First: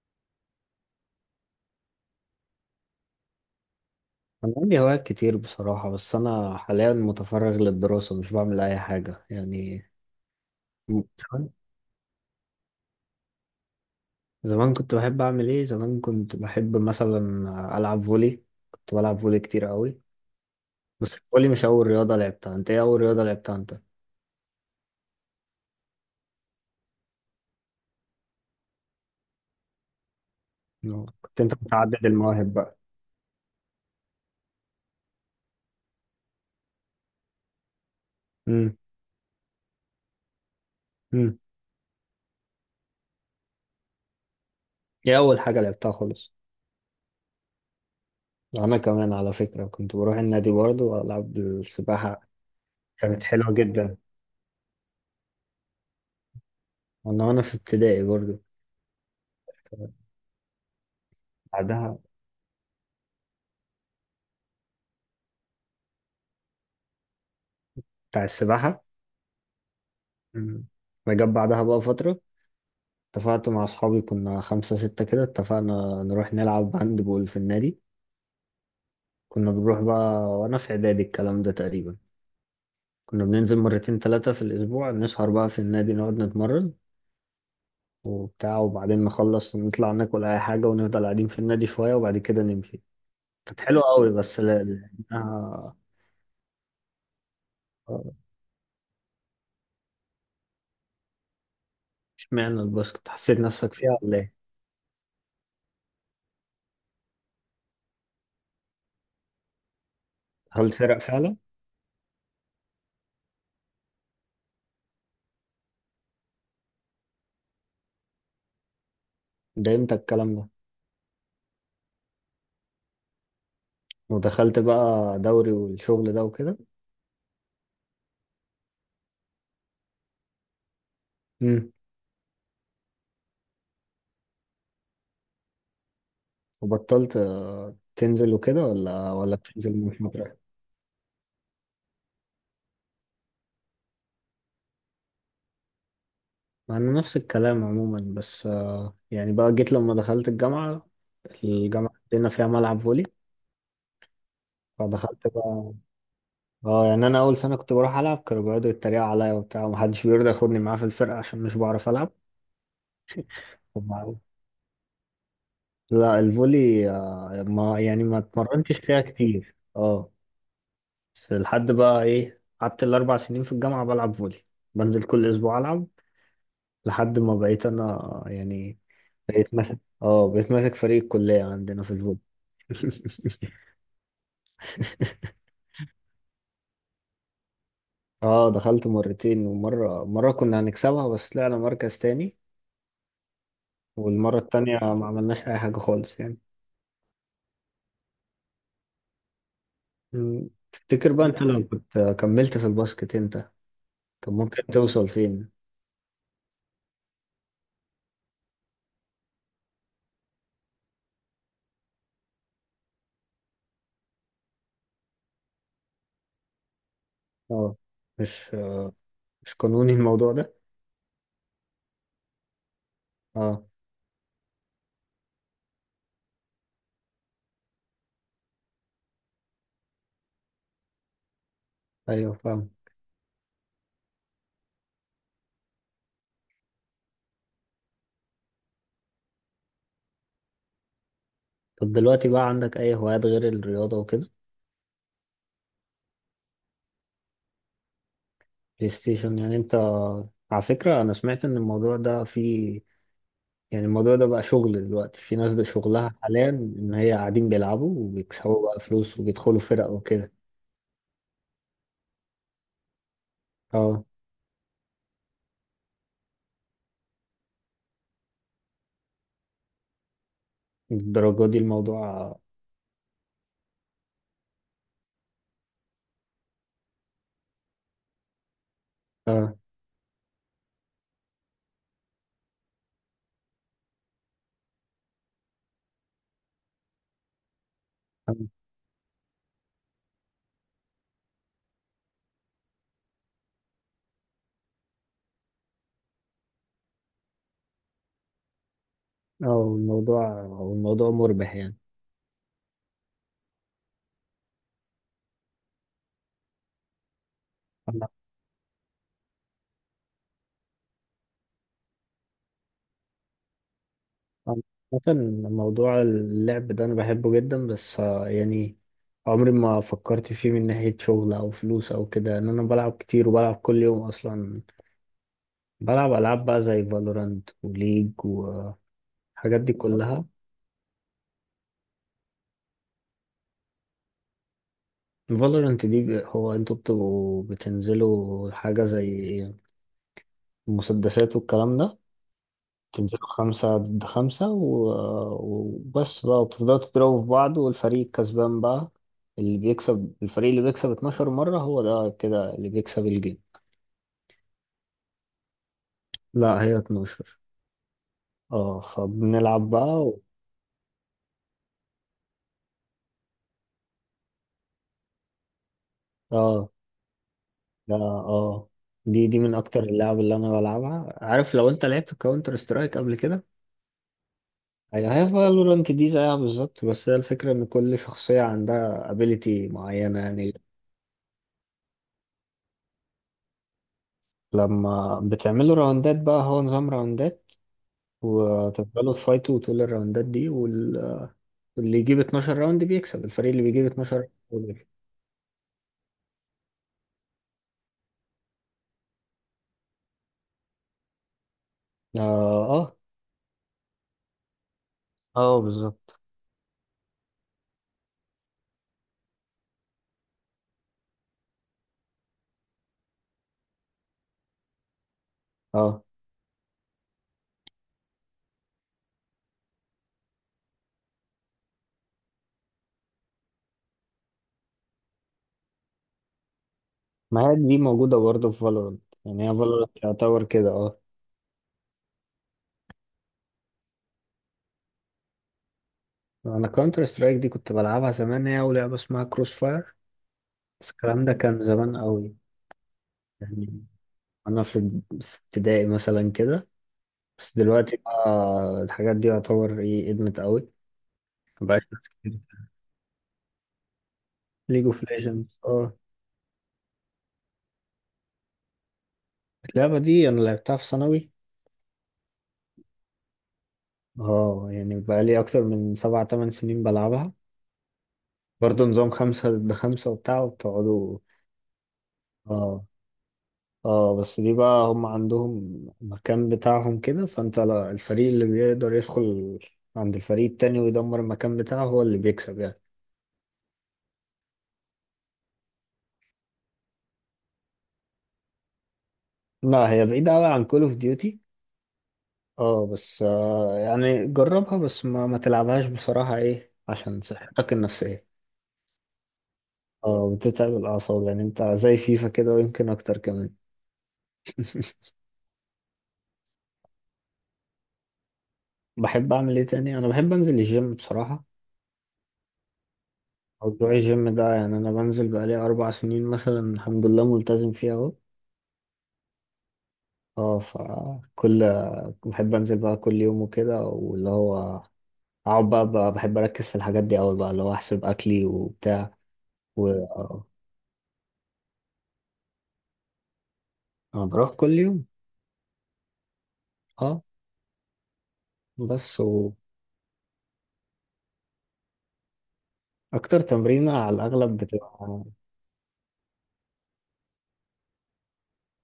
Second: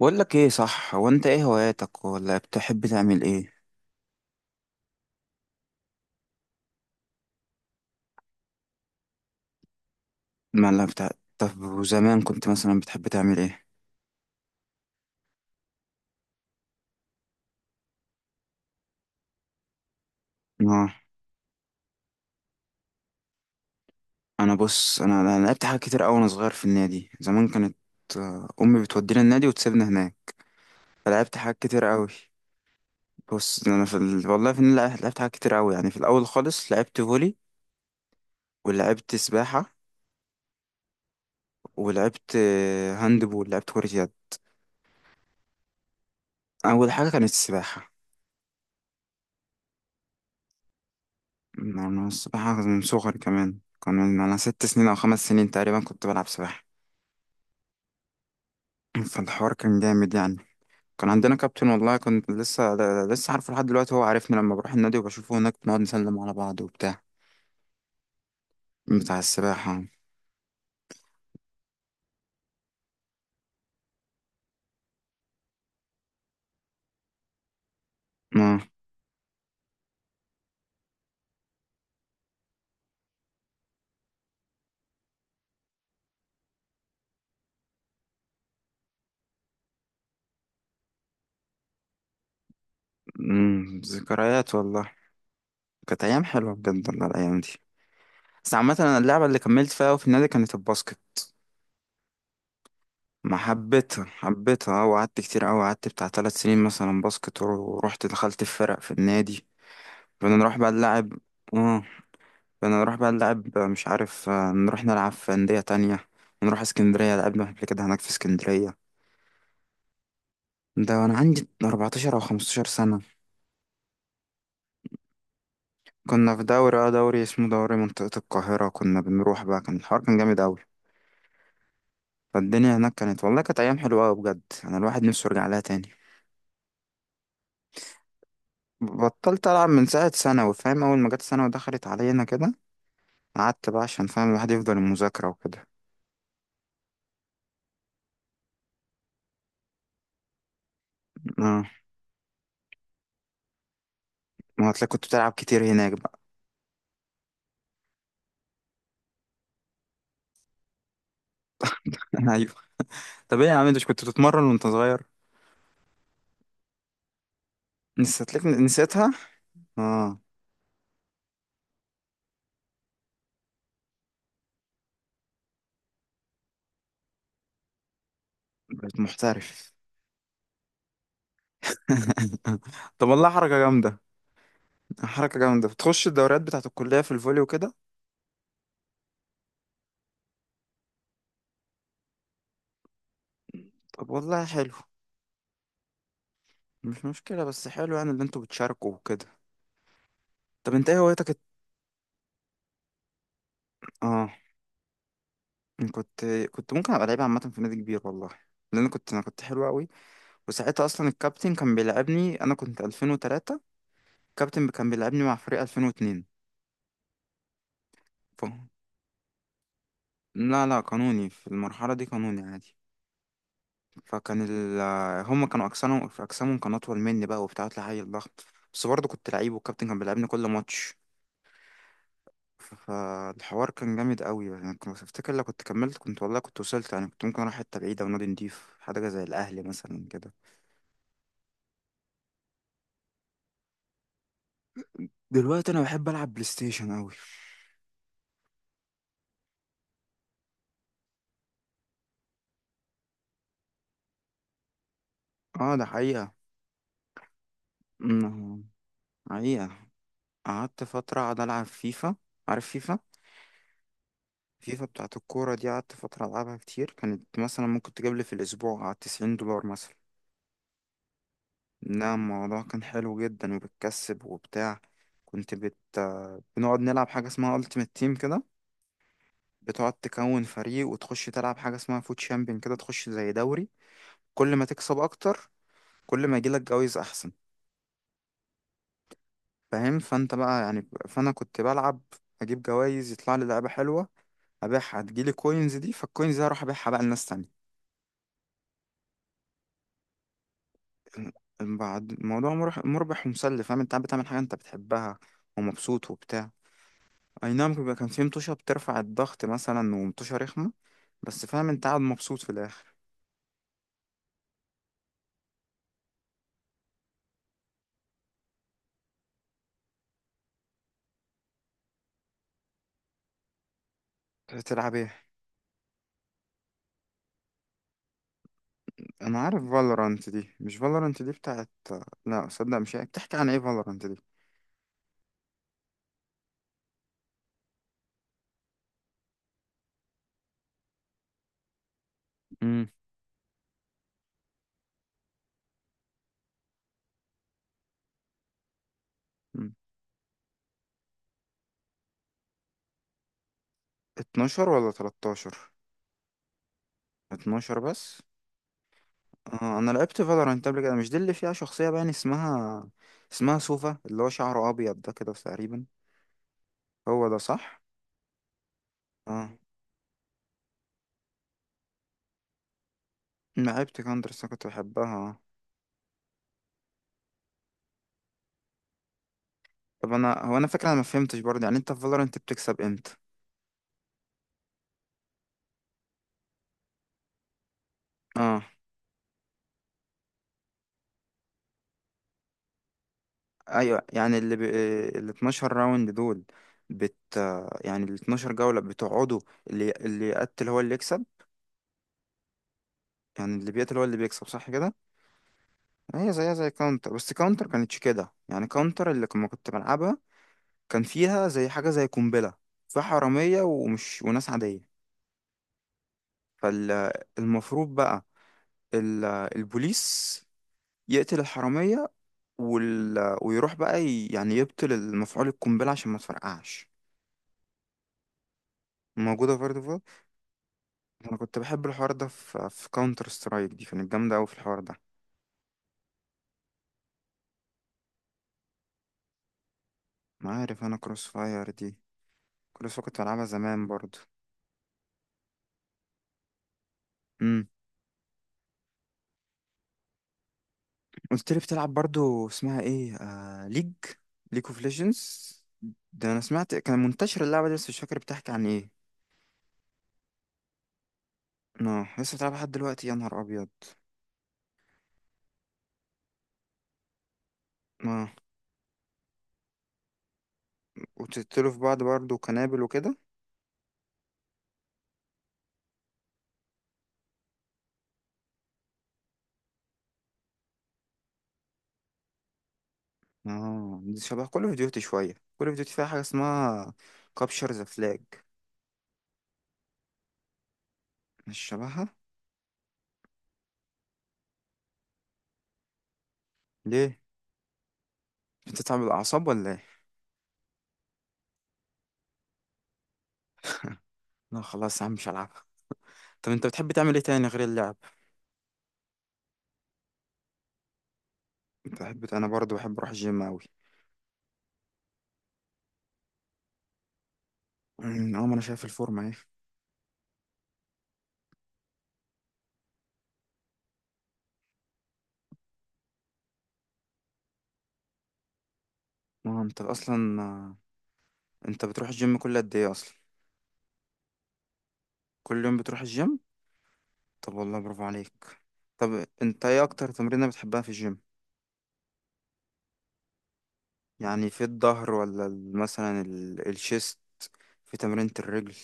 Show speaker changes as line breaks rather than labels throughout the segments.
بقول لك ايه، صح؟ هو انت ايه هواياتك، ولا بتحب تعمل ايه؟
أنا عندي هوايات كتير بصراحة، بس أنا حاليا متفرغ للدراسة، مش بعمل أي حاجة يعني.
ما لا بتاع.
زمان.
طب وزمان كنت مثلا بتحب تعمل ايه؟
زمان كنت بحب أعمل إيه؟ زمان كنت بحب مثلا ألعب فولي. كنت بلعب فولي كتير قوي.
اه،
بس الفولي مش أول رياضة لعبتها. أنت إيه أول رياضة لعبتها أنت؟
انا بص، انا لعبت حاجات كتير قوي وانا صغير في النادي. زمان كانت، امي بتودينا النادي وتسيبنا هناك.
نعم.
فلعبت
كنت أنت
حاجات كتير
متعدد
قوي.
المواهب بقى.
بص انا في والله في النادي لعبت حاجات كتير قوي يعني. في الاول خالص لعبت فولي،
امم.
ولعبت سباحة،
امم.
ولعبت هاند بول. لعبت كرة يد.
إيه أول حاجة لعبتها خالص؟
اول حاجة كانت السباحة.
أنا كمان على فكرة كنت بروح النادي برضه وألعب
أنا
السباحة،
السباحة من صغري
كانت حلوة
كمان. كان
جدا.
من أنا ست سنين أو خمس سنين تقريبا كنت بلعب سباحة.
وأنا في ابتدائي برضه.
فالحوار كان جامد يعني. كان عندنا كابتن والله.
بعدها.
كنت لسه لسه عارفه لحد دلوقتي. هو عارفني لما بروح النادي وبشوفه هناك، بنقعد نسلم على بعض وبتاع،
بتاع السباحة.
بتاع السباحة.
مم. فجت بعدها بقى فترة، اتفقت مع أصحابي، كنا خمسة ستة كده، اتفقنا نروح نلعب هاند بول في النادي.
آه.
كنا بنروح بقى وأنا في إعدادي الكلام ده تقريبا. كنا بننزل مرتين تلاتة في الأسبوع، نسهر بقى في النادي، نقعد نتمرن وبتاع، وبعدين نخلص نطلع ناكل أي حاجة، ونفضل قاعدين في النادي شوية وبعد كده نمشي. كانت حلوة أوي بس،
ذكريات والله. كانت أيام حلوة بجد والله، الأيام دي. بس عامة أنا اللعبة اللي كملت فيها أوي في النادي كانت الباسكت.
اشمعنى الباسكت،
ما
حسيت نفسك فيها
حبيتها
ولا إيه؟
حبيتها أه، وقعدت كتير أوي، قعدت بتاع تلات سنين مثلا باسكت. ورحت دخلت في فرق في النادي، كنا نروح بقى
دخلت فرق
نلعب.
فعلا؟
اه، كنا نروح بقى نلعب، مش عارف، نروح نلعب في أندية تانية. نروح اسكندرية، لعبنا قبل كده هناك في اسكندرية.
ده إمتى الكلام ده؟
ده وأنا عندي 14 أو 15 سنة.
ودخلت بقى دوري والشغل ده
كنا في
وكده؟
دوري، اه، دوري اسمه دوري منطقة القاهرة. كنا بنروح بقى، كان الحوار كان جامد أوي. فالدنيا هناك كانت، والله كانت أيام حلوة أوي بجد. أنا الواحد نفسه يرجع لها تاني.
وبطلت تنزل وكده، ولا
بطلت ألعب
بتنزل
من
من
ساعة
المدرسة؟
ثانوي، فاهم؟ أول ما جت ثانوي ودخلت علينا كده، قعدت بقى عشان فاهم الواحد يفضل المذاكرة وكده.
مع إن نفس الكلام عموما، بس يعني بقى جيت لما دخلت الجامعة.
اه،
الجامعة عندنا فيها ملعب فولي،
ما هتلاقي كنت
فدخلت
بتلعب كتير
بقى.
هناك بقى.
اه، يعني أنا أول سنة كنت بروح ألعب، كانوا بيقعدوا يتريقوا عليا وبتاع، ومحدش بيرضى ياخدني معاه في الفرقة عشان مش بعرف ألعب.
طب ايه يا عم، انت مش كنت
وبعد-
بتتمرن وانت صغير؟
لا، الفولي ما يعني، ما
نسيت لك،
اتمرنتش فيها
نسيتها.
كتير اه.
اه،
بس لحد بقى إيه، قعدت الأربع سنين في الجامعة بلعب فولي، بنزل كل أسبوع ألعب، لحد ما بقيت انا يعني
بقيت
بقيت
محترف.
ماسك اه بقيت ماسك فريق الكلية عندنا في الفوتبول.
طب والله حركة جامدة. حركة جامدة، بتخش الدوريات بتاعة الكلية في الفولي وكده.
اه، دخلت مرتين، ومرة كنا هنكسبها بس طلعنا مركز تاني،
طب
والمرة
والله حلو.
التانية ما عملناش أي حاجة خالص يعني.
مش مشكلة، بس حلو يعني، اللي انتوا بتشاركوا وكده.
مم.
طب انت ايه
تفتكر بقى
هوايتك
أنت لو كنت كملت في الباسكت أنت،
اه،
كان ممكن توصل فين؟
كنت كنت ممكن ابقى لعيب عامة في نادي كبير والله. لان كنت، انا كنت حلو قوي. وساعتها اصلا الكابتن كان بيلعبني، انا كنت 2003. الكابتن كان بيلعبني مع فريق 2002.
اه.
ف...
مش آه، مش قانوني الموضوع ده؟
لا لا قانوني، في المرحلة دي قانوني عادي.
اه.
فكان ال... هم كانوا اجسامهم، في اجسامهم كان اطول مني بقى وبتاع، طلع عيل ضخم. بس برضه كنت لعيب والكابتن كان بيلعبني كل ماتش.
أيوه فاهم.
فالحوار كان جامد قوي يعني. كنت افتكر لو كنت كملت، كنت والله كنت وصلت يعني. كنت ممكن اروح حته بعيده، ونادي نضيف حاجه زي الاهلي مثلا كده.
طب دلوقتي بقى عندك أي هوايات غير الرياضة وكده؟
دلوقتي انا بحب العب بلاي ستيشن قوي.
بلاي ستيشن يعني أنت. على فكرة أنا سمعت إن الموضوع ده فيه، يعني الموضوع ده بقى شغل دلوقتي، في ناس ده
اه، ده
شغلها
حقيقه.
حاليا ان هي قاعدين بيلعبوا وبيكسبوا
أمم،
بقى فلوس وبيدخلوا
حقيقه.
فرق وكده.
قعدت فتره قاعد العب فيفا. عارف فيفا؟
اه،
فيفا بتاعت الكوره دي، قعدت فتره العبها كتير. كانت مثلا ممكن تجيب لي في الاسبوع على 90 دولار مثلا.
الدرجة دي
لا،
الموضوع.
الموضوع كان حلو جدا، وبتكسب وبتاع. كنت بت بنقعد نلعب حاجة اسمها Ultimate Team كده.
اه.
بتقعد تكون فريق وتخش تلعب حاجة اسمها فوت شامبيون كده، تخش زي دوري. كل ما تكسب أكتر، كل ما يجيلك جوايز أحسن.
اه.
فاهم؟ فأنت بقى يعني، فأنا كنت بلعب، أجيب جوايز، يطلع لي لعبة حلوة أبيعها، تجيلي كوينز دي، فالكوينز دي هروح أبيعها بقى لناس تانية.
آه، الموضوع الموضوع مربح يعني.
بعد، الموضوع مربح، مربح ومسلي. فاهم؟ أنت قاعد بتعمل حاجة أنت بتحبها، ومبسوط وبتاع. اي نعم، بيبقى كان
انا
في مطوشة بترفع الضغط مثلا، ومطوشة رخمة. بس فاهم، انت قاعد مبسوط في الاخر.
أنا- مثلا موضوع اللعب ده انا بحبه جدا، بس يعني عمري ما فكرت فيه من ناحية شغل او فلوس او كده، ان انا بلعب كتير وبلعب كل يوم اصلا.
تلعب ايه؟
بلعب العاب بقى زي فالورانت وليج والحاجات
انا عارف
دي كلها.
فالورانت دي. مش فالورانت دي بتاعت، لا صدق، مش هي. بتحكي عن ايه فالورانت دي؟
فالورنت دي هو انتوا بتبقوا بتنزلوا حاجة زي مسدسات والكلام ده.
امم
تنزلوا خمسة ضد خمسة وبس بقى، وبتفضلوا تضربوا في بعض، والفريق الكسبان بقى اللي بيكسب، الفريق اللي بيكسب 12 مرة هو ده كده اللي بيكسب الجيم.
12 ولا 13؟
لا، هي 12.
12 بس.
اه فبنلعب
آه،
بقى
انا لعبت فالورانت قبل كده. مش دي اللي فيها شخصية باين اسمها، اسمها سوفا، اللي هو شعره ابيض ده كده تقريبا؟
اه.
هو ده صح؟
لا اه. دي
اه،
من اكتر اللعب اللي انا بلعبها. عارف لو انت لعبت كاونتر سترايك قبل كده،
لعبت كاندر بس أنا كنت
يعني هي
بحبها.
فالورانت دي زيها بالظبط، بس هي الفكرة إن كل شخصية عندها ابيليتي
طب
معينة
انا،
يعني.
هو انا فاكر، انا ما فهمتش برضه يعني، انت في فالورانت بتكسب امتى؟
لما بتعملوا راوندات بقى، هو نظام راوندات،
اه.
وتفضلوا تفايتوا طول الراوندات دي واللي يجيب 12 راوند بيكسب، الفريق اللي بيجيب
ايوه
12 راوند
يعني
هو اللي بيكسب.
ال 12 راوند دول، بت يعني ال 12 جولة بتقعدوا، اللي يقتل هو اللي يكسب.
اه. اه.
يعني اللي بيقتل هو اللي بيكسب، صح كده؟
اه بالظبط.
هي زيها زي كاونتر، بس كاونتر كانتش كده يعني. كاونتر اللي لما كنت بلعبها، كان فيها زي حاجة زي قنبلة. فيها حرامية، ومش، وناس عادية.
اه،
فالمفروض بقى ال... البوليس يقتل الحرامية، ويروح بقى يعني يبطل المفعول القنبلة عشان ما تفرقعش.
ما هي دي موجودة برضه في فالورانت، يعني هي
موجودة
فالورانت
برضه.
يعتبر كده اه.
انا كنت بحب الحوار ده في كاونتر سترايك. دي كانت جامده قوي في الحوار ده.
أنا كونتر سترايك دي كنت بلعبها زمان، هي ولعبة اسمها كروس فاير،
ما عارف
بس
انا
الكلام
كروس
ده كان
فاير دي.
زمان قوي.
كروس فاير كنت بلعبها
يعني
زمان برضو.
انا في ابتدائي مثلا كده. بس
امم
دلوقتي بقى الحاجات دي يعتبر ايه، ادمت قوي.
قلت لي
مبقاش.
بتلعب برضو اسمها ايه؟ ليج، ليج اوف
ليج اوف
ليجندز.
ليجندز اه.
ده انا سمعت كان منتشر اللعبه دي، بس مش فاكر بتحكي عن ايه.
اللعبة دي انا لعبتها في ثانوي.
اه، لسه بتلعبها لحد دلوقتي؟ يا نهار ابيض.
اه، يعني بقى لي اكتر من سبع تمن سنين بلعبها.
اه،
برضه نظام خمسة ضد خمسة وبتاع وبتقعدوا.
وتقتلوا في بعض برضو كنابل
اه.
وكده.
اه، بس دي بقى هم عندهم مكان بتاعهم كده، فانت لا- الفريق اللي بيقدر يدخل عند الفريق التاني ويدمر المكان بتاعه هو اللي بيكسب يعني.
اه، دي شبه كل اوف ديوتي. شويه كل اوف ديوتي فيها حاجه اسمها كابشر ذا فلاج.
لا، هي بعيدة أوي عن كول اوف ديوتي.
مش شبهها.
اه، بس يعني جربها، بس ما تلعبهاش بصراحة ايه
ليه؟
عشان صحتك النفسية.
بتتعب الاعصاب ولا ايه؟
اه، بتتعب الأعصاب، يعني انت زي فيفا كده ويمكن أكتر كمان.
لا خلاص يا عم، مش هلعبها. طب انت بتحب تعمل ايه تاني غير اللعب؟
بحب أعمل ايه تاني؟ أنا بحب أنزل الجيم بصراحة.
بتحب، انا برضه بحب اروح الجيم اوي.
موضوع الجيم ده يعني أنا بنزل بقالي 4 سنين مثلا الحمد لله، ملتزم فيه أهو.
اه، ما انا شايف الفورمه. ايه،
اه، فكل. بحب أنزل بقى كل يوم وكده، واللي هو أقعد بقى بحب أركز في الحاجات دي أوي بقى، اللي هو أحسب أكلي وبتاع.
اه، انت
و
اصلا، انت بتروح الجيم كل قد ايه اصلا؟
أنا بروح كل يوم.
كل يوم بتروح الجيم؟
اه،
طب والله برافو عليك.
بس
طب انت ايه اكتر تمرينه بتحبها في الجيم؟
اكتر تمرينة على
يعني
الاغلب
في
بتبقى.
الظهر ولا مثلا الشيست؟ في تمرينة الرجل؟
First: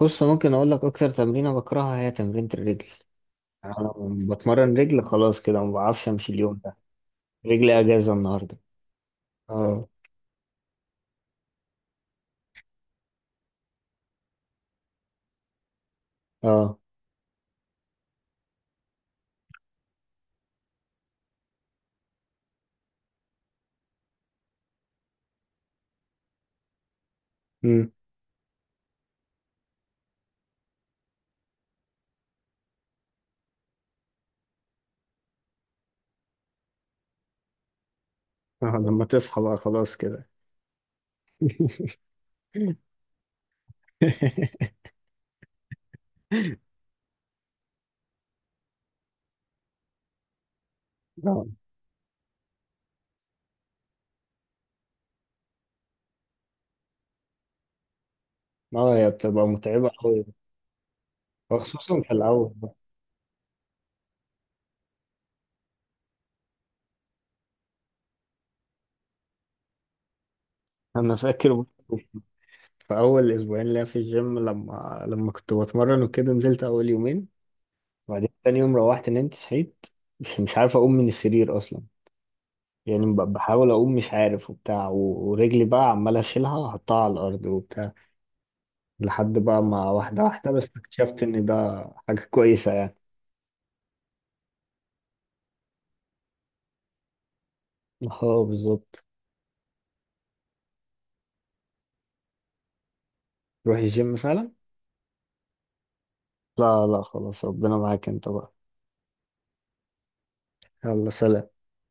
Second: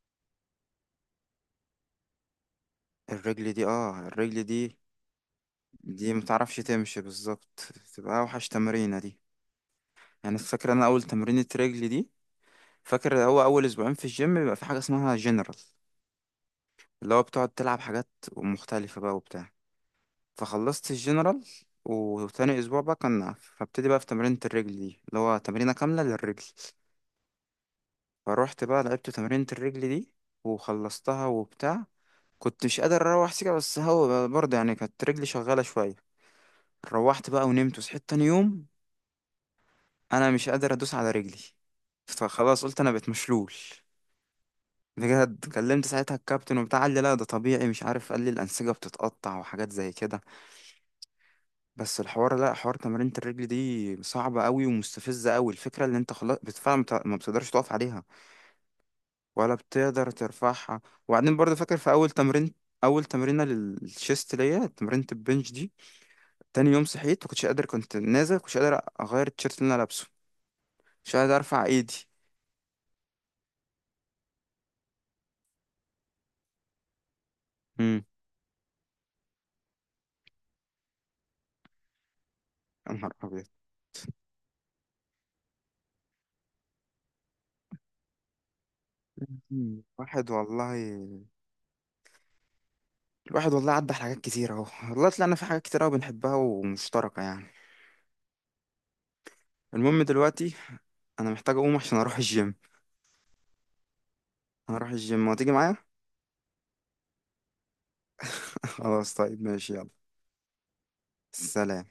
بص ممكن اقول لك اكتر تمرينة بكرهها، هي تمرينة الرجل.
الرجل دي،
يعني انا
اه
لما
الرجل
بتمرن
دي،
رجل خلاص كده ما بعرفش
دي
امشي
متعرفش
اليوم ده،
تمشي بالظبط،
رجلي اجازة
بتبقى اوحش
النهاردة.
تمرينه دي.
اه.
يعني فاكر انا اول تمرينة رجل دي، فاكر هو اول اسبوعين في الجيم بيبقى في حاجه اسمها جنرال،
اه.
اللي هو بتقعد تلعب حاجات مختلفه بقى وبتاع. فخلصت الجنرال، وتاني اسبوع بقى كان، فابتدي بقى في تمرينة الرجل دي اللي هو تمرينة كاملة للرجل.
امم.
فروحت بقى لعبت تمرينة الرجل دي، وخلصتها وبتاع. كنت مش قادر اروح سكة، بس هو برضه يعني كانت رجلي شغالة شوية. روحت بقى ونمت وصحيت تاني يوم،
آه لما تصحى بقى خلاص كده.
انا مش قادر ادوس على رجلي. فخلاص قلت انا بقيت مشلول. بجد، كلمت ساعتها الكابتن وبتاع، قال لي لا ده طبيعي، مش عارف، قال لي الأنسجة بتتقطع وحاجات زي كده.
اه
بس الحوار، لا، حوار تمرينة الرجل دي صعبة قوي ومستفزة قوي. الفكرة اللي انت خلاص بالفعل ما بتقدرش تقف عليها،
هي بتبقى
ولا
متعبة
بتقدر
قوي
ترفعها. وبعدين برضه فاكر في
خصوصا
أول
في الاول
تمرين،
بقى.
أول تمرينة للشيست ليا، تمرينة البنش دي. تاني يوم صحيت مكنتش قادر، كنت نازل مكنتش قادر أغير التيشيرت اللي أنا لابسه.
انا
مش قادر
فاكر
أرفع
برضه
إيدي.
في اول اسبوعين ليا في الجيم، لما كنت بتمرن وكده، نزلت اول يومين،
امم
وبعدين تاني يوم روحت نمت صحيت، مش عارف اقوم من السرير اصلا،
يا
يعني
نهار أبيض.
بحاول اقوم مش عارف وبتاع، ورجلي بقى عمال اشيلها واحطها على الارض وبتاع. لحد بقى
مم.
ما واحده
واحد
واحده بس
والله،
اكتشفت ان ده حاجه كويسه يعني.
الواحد والله عدى على حاجات كتير اهو والله. طلعنا في حاجات كتير قوي بنحبها ومشتركة يعني.
اه بالظبط.
المهم دلوقتي، انا محتاج اقوم عشان اروح الجيم.
روح الجيم فعلا.
هروح الجيم، وتيجي معايا؟
لا لا خلاص، ربنا معاك انت بقى.
خلاص، طيب ماشي، يلا.
يلا سلام.
سلام.